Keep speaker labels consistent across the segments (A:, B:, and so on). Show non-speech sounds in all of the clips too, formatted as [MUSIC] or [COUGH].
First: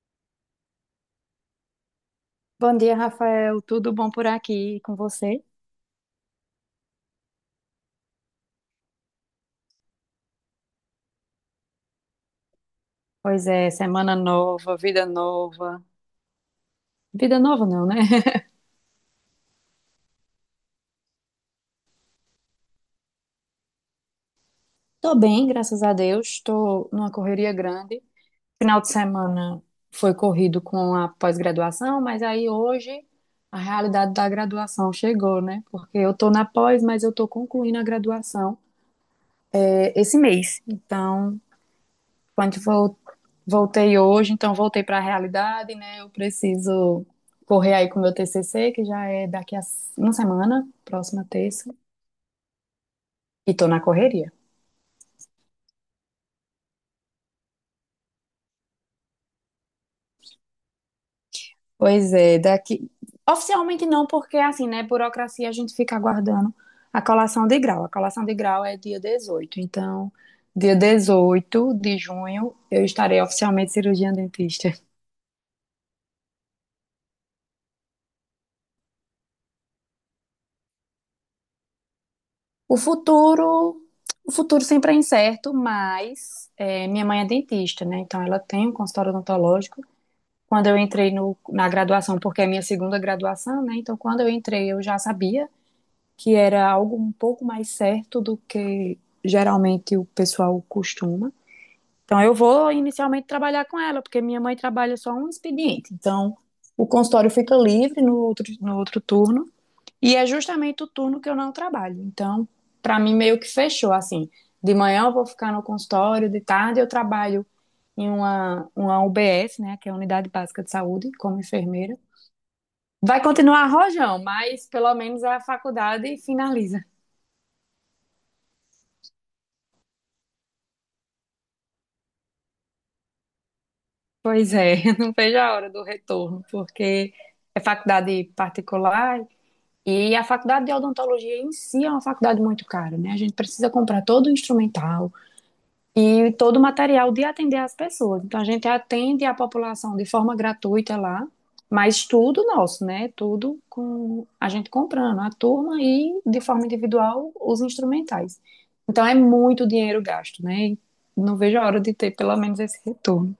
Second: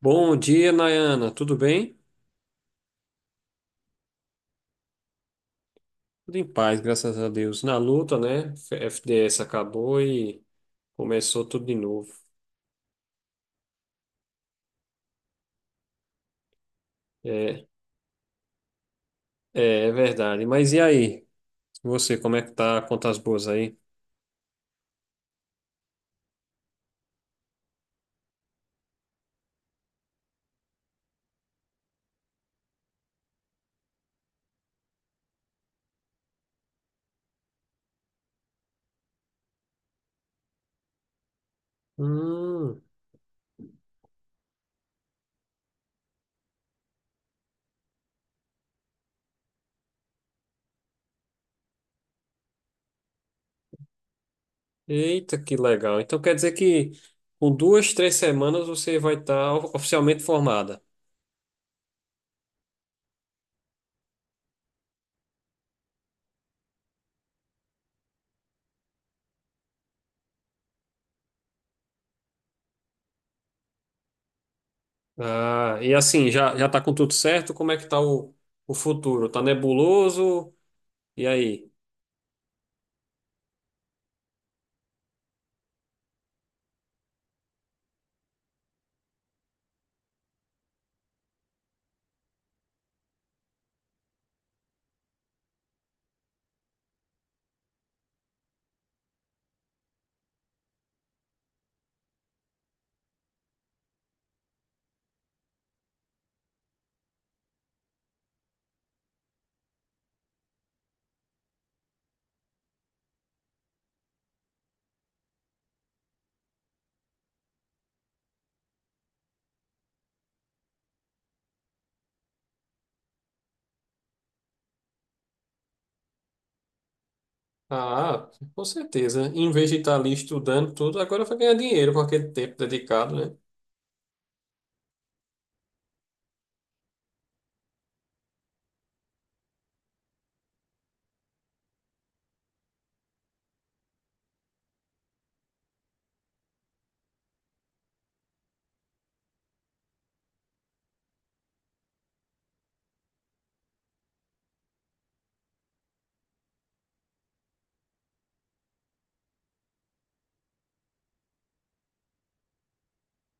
A: Bom dia, Nayana. Tudo bem?
B: Bom dia, Rafael. Tudo bom por aqui e com você?
A: Tudo em paz, graças a Deus. Na luta, né? FDS acabou e começou tudo de novo.
B: Pois é, semana nova, vida nova. Vida
A: É,
B: nova não, né? [LAUGHS]
A: é verdade. Mas e aí? Você, como é que tá? Contas boas aí?
B: Tô bem, graças a Deus. Tô numa correria grande. Final de semana foi corrido com a pós-graduação, mas aí hoje a realidade da graduação chegou, né? Porque eu tô na pós, mas eu tô concluindo a graduação esse mês. Então, quando
A: Hum,
B: for voltei hoje, então voltei para a realidade, né? Eu preciso correr aí com o meu TCC, que já é daqui a uma semana, próxima terça, e tô na correria.
A: eita, que legal. Então quer dizer que com duas, três semanas você vai estar oficialmente formada.
B: Pois é, daqui. Oficialmente não, porque assim, né? Burocracia a gente fica aguardando a colação de grau. A colação de grau é dia 18 então. Dia 18 de junho, eu estarei oficialmente cirurgiã dentista.
A: Ah, e assim, já tá com tudo certo? Como é que tá o futuro? Tá nebuloso? E aí?
B: O futuro, o futuro sempre é incerto, mas minha mãe é dentista, né? Então ela tem um consultório odontológico quando eu entrei no, na graduação, porque é minha segunda graduação, né? Então, quando eu entrei, eu já sabia que era algo um pouco mais certo do que geralmente o pessoal costuma. Então, eu vou inicialmente trabalhar com ela, porque minha mãe trabalha só um expediente. Então, o consultório fica livre no outro turno, e é justamente o turno que eu não trabalho. Então, para mim, meio que fechou assim. De manhã eu vou ficar no consultório, de tarde eu trabalho em uma UBS, né, que é a Unidade Básica de Saúde, como enfermeira. Vai continuar rojão, mas pelo menos a faculdade finaliza.
A: Ah, com certeza. Em vez de estar ali estudando tudo, agora vai ganhar dinheiro com aquele tempo dedicado, né?
B: Pois é, [LAUGHS] não vejo a hora do retorno, porque é faculdade particular e a faculdade de odontologia em si é uma faculdade muito cara, né? A gente precisa comprar todo o instrumental, e todo o material de atender as pessoas. Então, a gente atende a população de forma gratuita lá, mas tudo nosso, né? Tudo com a gente comprando, a turma e, de forma individual, os instrumentais. Então, é muito dinheiro gasto, né? E não vejo a hora de ter pelo menos esse retorno.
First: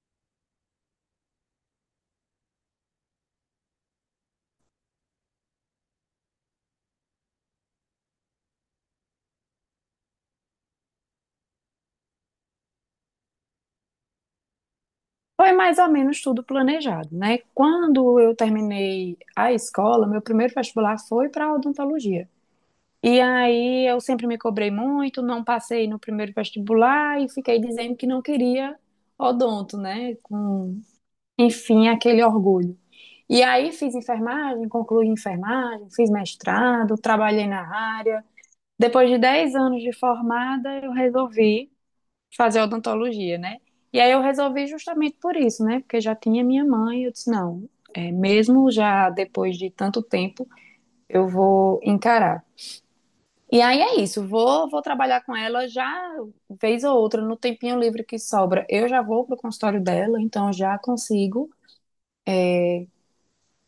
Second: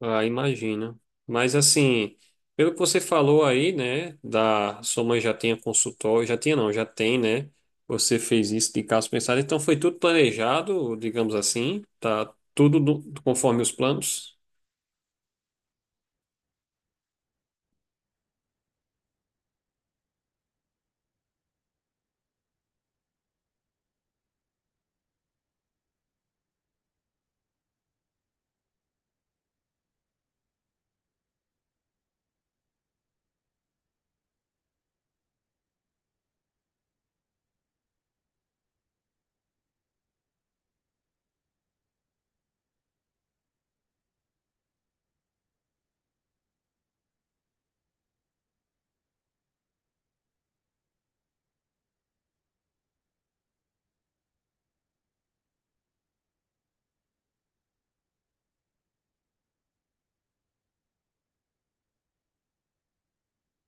A: Ah, imagino. Mas assim, pelo que você falou aí, né, da sua mãe já tinha consultório, já tinha não, já tem, né? Você fez isso de caso pensado, então foi tudo planejado, digamos assim, tá tudo conforme os planos.
B: Foi mais ou menos tudo planejado, né? Quando eu terminei a escola, meu primeiro vestibular foi para odontologia. E aí eu sempre me cobrei muito, não passei no primeiro vestibular e fiquei dizendo que não queria odonto, né? Com, enfim, aquele orgulho. E aí fiz enfermagem, concluí enfermagem, fiz mestrado, trabalhei na área. Depois de 10 anos de formada, eu resolvi fazer odontologia, né? E aí eu resolvi justamente por isso, né? Porque já tinha minha mãe, eu disse, não, é, mesmo já depois de tanto tempo, eu vou encarar. E aí é isso, vou trabalhar com ela já vez ou outra, no tempinho livre que sobra. Eu já vou pro consultório dela, então já consigo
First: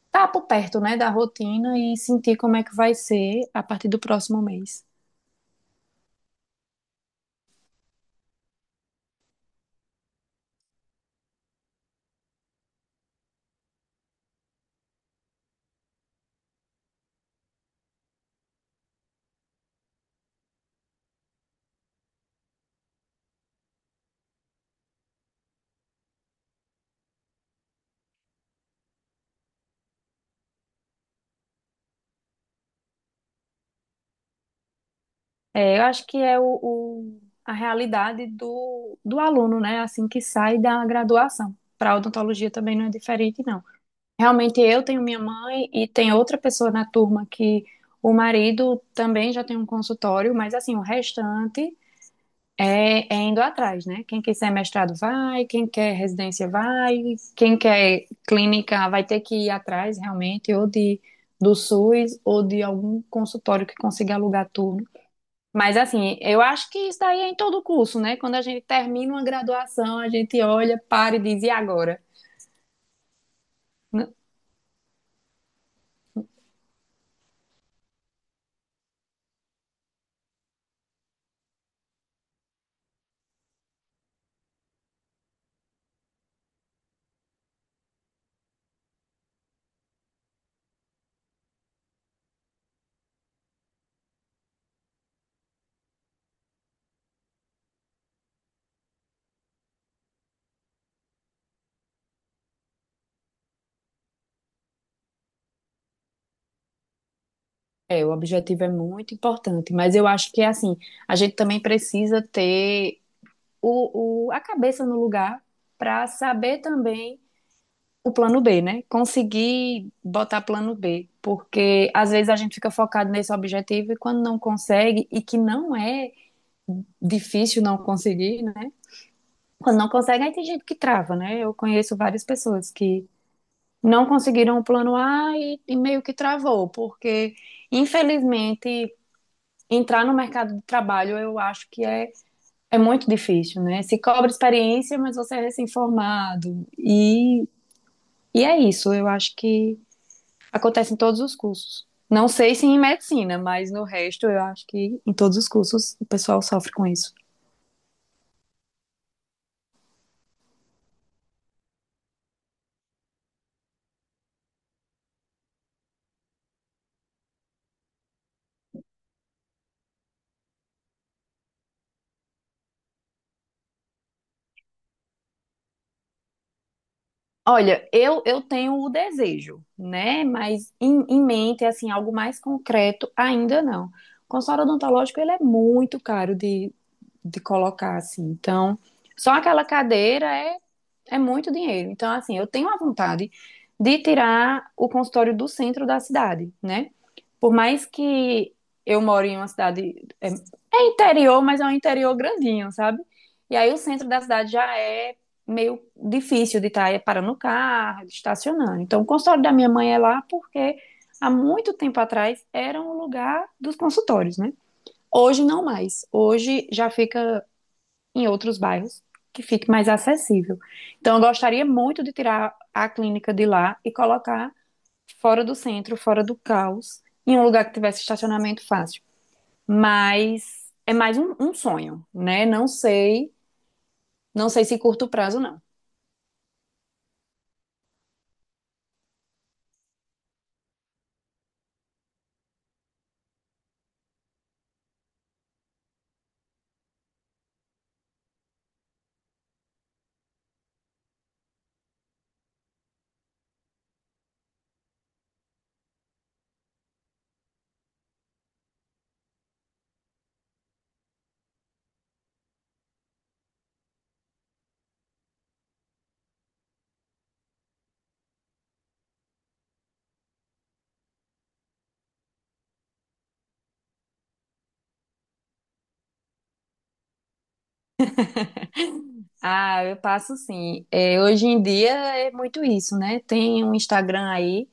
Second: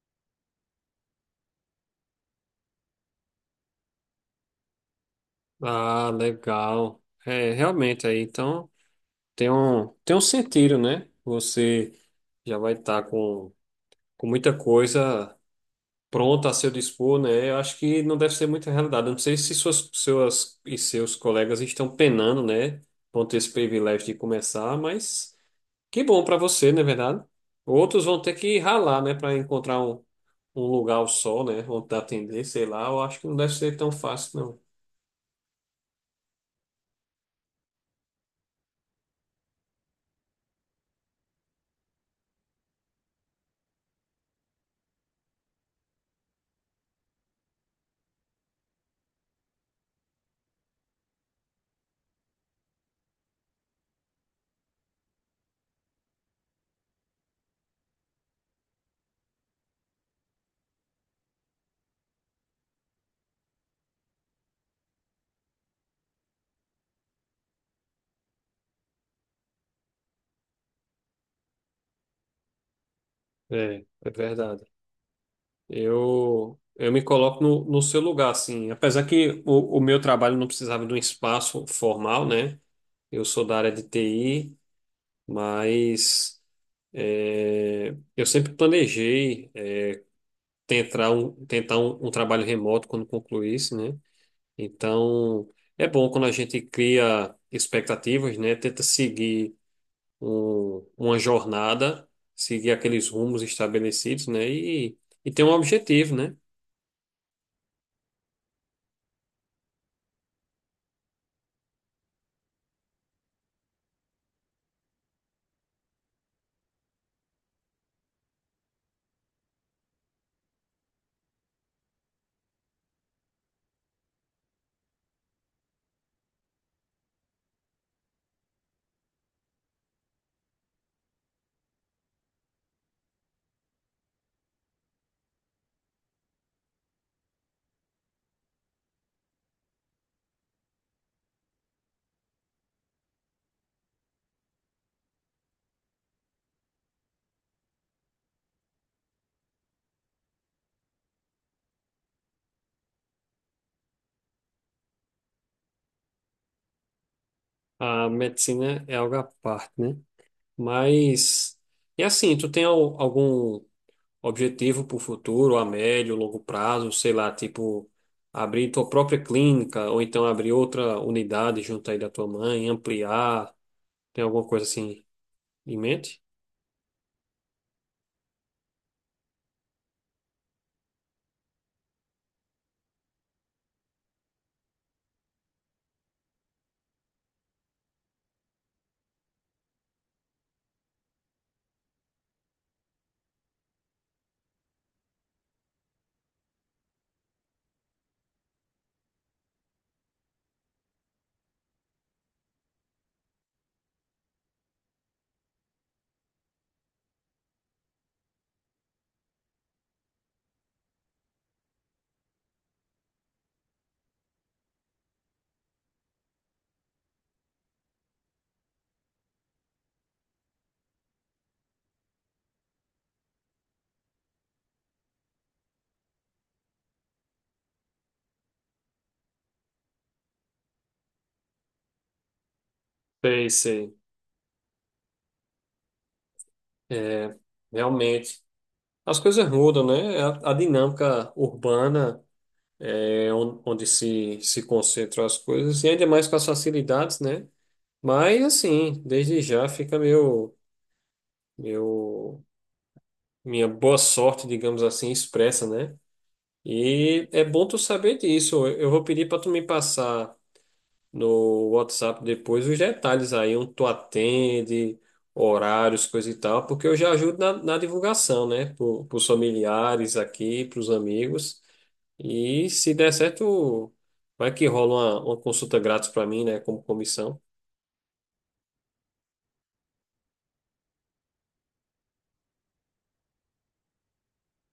B: estar por perto, né, da rotina e sentir como é que vai ser a partir do próximo mês.
A: Ah, legal. É, realmente aí, então tem um sentido, né? Você já vai estar com muita coisa pronta a seu dispor, né? Eu acho que não deve ser muita realidade. Eu não sei se suas e seus colegas estão penando, né? Vão ter esse privilégio de começar, mas que bom para você, não é verdade? Outros vão ter que ralar, né? Para encontrar um lugar ao sol, né? Vão te atender, sei lá. Eu acho que não deve ser tão fácil, não.
B: É, eu acho que é a realidade do aluno, né, assim que sai da graduação. Para odontologia também não é diferente, não. Realmente eu tenho minha mãe e tem outra pessoa na turma que o marido também já tem um consultório, mas assim, o restante é, é indo atrás, né? Quem quiser mestrado vai, quem quer residência vai, quem quer clínica vai ter que ir atrás realmente, ou do SUS, ou de algum consultório que consiga alugar turno. Mas assim, eu acho que isso daí é em todo o curso, né? Quando a gente termina uma graduação, a gente olha, para e diz, e agora?
A: É, é verdade. Eu me coloco no seu lugar, assim. Apesar que o meu trabalho não precisava de um espaço formal, né? Eu sou da área de TI. Mas é, eu sempre planejei tentar um trabalho remoto quando concluísse, né? Então, é bom quando a gente cria expectativas, né? Tenta seguir uma jornada, seguir aqueles rumos estabelecidos, né? E ter um objetivo, né?
B: É, o objetivo é muito importante, mas eu acho que assim, a gente também precisa ter a cabeça no lugar para saber também o plano B, né? Conseguir botar plano B, porque às vezes a gente fica focado nesse objetivo e quando não consegue, e que não é difícil não conseguir, né? Quando não consegue, aí tem gente que trava, né? Eu conheço várias pessoas que não conseguiram o plano A e meio que travou, porque infelizmente entrar no mercado de trabalho eu acho que é, muito difícil, né? Se cobra experiência, mas você é recém-formado. E é isso, eu acho que acontece em todos os cursos. Não sei se em medicina, mas no resto eu acho que em todos os cursos o pessoal sofre com isso.
A: A medicina é algo à parte, né? Mas, e assim, tu tem algum objetivo para o futuro, a médio, longo prazo, sei lá, tipo, abrir tua própria clínica, ou então abrir outra unidade junto aí da tua mãe, ampliar, tem alguma coisa assim em mente?
B: Olha, eu tenho o desejo, né? Mas em mente, assim, algo mais concreto ainda não. O consultório odontológico, ele é muito caro de colocar, assim. Então, só aquela cadeira é é muito dinheiro. Então, assim, eu tenho a vontade de tirar o consultório do centro da cidade, né? Por mais que eu moro em uma cidade. É, é interior, mas é um interior grandinho, sabe? E aí o centro da cidade já é meio difícil de estar parando o carro, de estacionando. Então, o consultório da minha mãe é lá porque há muito tempo atrás era um lugar dos consultórios, né? Hoje não mais. Hoje já fica em outros bairros que fique mais acessível. Então, eu gostaria muito de tirar a clínica de lá e colocar fora do centro, fora do caos, em um lugar que tivesse estacionamento fácil. Mas é mais um sonho, né? Não sei,
A: Sei, sei.
B: não sei se curto prazo não.
A: É, realmente. As coisas mudam, né? A dinâmica urbana é onde se concentram as coisas, e ainda mais com as facilidades, né? Mas, assim, desde já fica meu, minha boa sorte, digamos assim, expressa, né? E é bom tu saber disso. Eu vou pedir para tu me passar no WhatsApp depois os detalhes aí, onde tu atende, horários, coisa e tal, porque eu já ajudo na divulgação, né? Para os familiares aqui, para os amigos. E se der certo, vai que rola uma consulta grátis para mim, né? Como comissão.
B: Ah, eu passo sim. É, hoje em dia é muito isso, né? Tem um Instagram aí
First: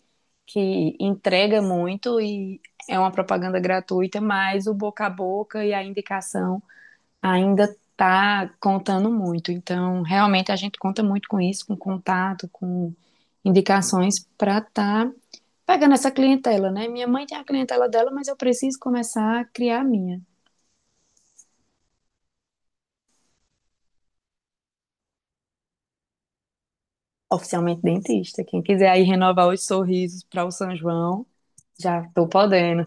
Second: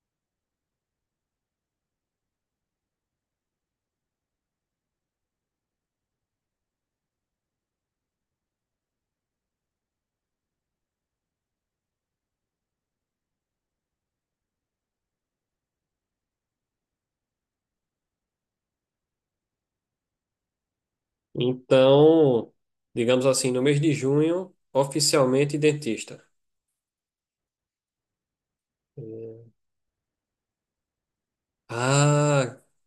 B: que entrega muito e é uma propaganda gratuita, mas o boca a boca e a indicação ainda está contando muito. Então, realmente a gente conta muito com isso, com contato, com indicações para estar pegando essa clientela, né? Minha mãe tem a clientela dela, mas eu preciso começar a criar a minha.
A: Então, digamos assim, no mês de junho, oficialmente dentista.
B: Oficialmente dentista. Quem quiser aí renovar
A: É.
B: os sorrisos para o São João, já estou
A: Ah,
B: podendo.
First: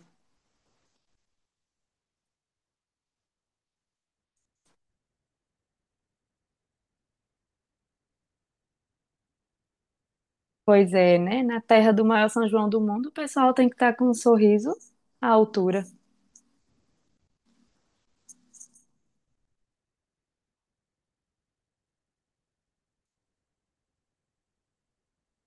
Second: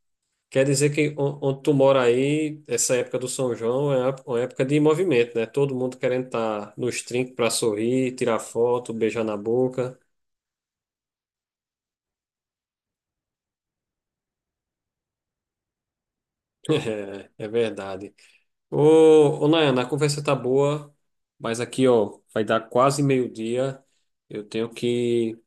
A: quer dizer que onde tu mora aí, essa época do São João é uma época de movimento, né? Todo mundo querendo estar nos trinques para sorrir, tirar foto, beijar na boca.
B: Pois é, né? Na terra do maior São João do mundo, o pessoal tem que estar com um sorriso à altura.
A: [LAUGHS] É, é verdade. Ô, ô Nayana, a conversa tá boa, mas aqui, ó, vai dar quase meio-dia. Eu tenho que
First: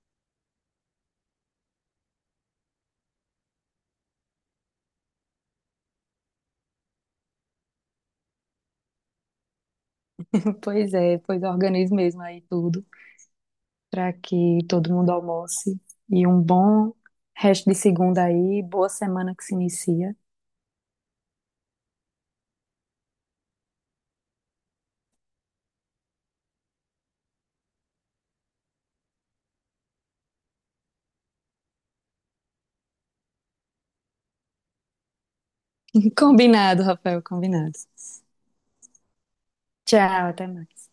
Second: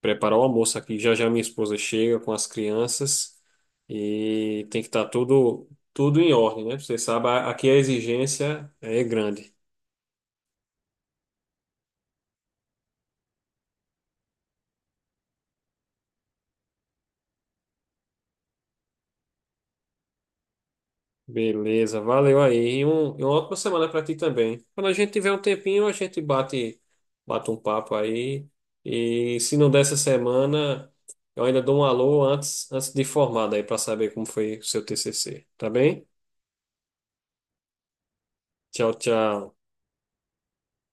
A: preparar o almoço aqui. Já já minha esposa chega com as crianças e tem que estar tudo em ordem, né? Você sabe, aqui a exigência é grande.
B: [LAUGHS] Pois é, pois organize mesmo aí tudo, para que todo mundo almoce e um bom resto de segunda aí, boa semana que se inicia.
A: Beleza, valeu aí. E, um, e uma ótima semana para ti também. Quando a gente tiver um tempinho, a gente bate um papo aí. E se não der essa semana, eu ainda dou um alô antes de formado aí para saber como foi o seu TCC. Tá bem?
B: [LAUGHS] Combinado, Rafael, combinado.
A: Tchau, tchau.
B: Tchau, até mais.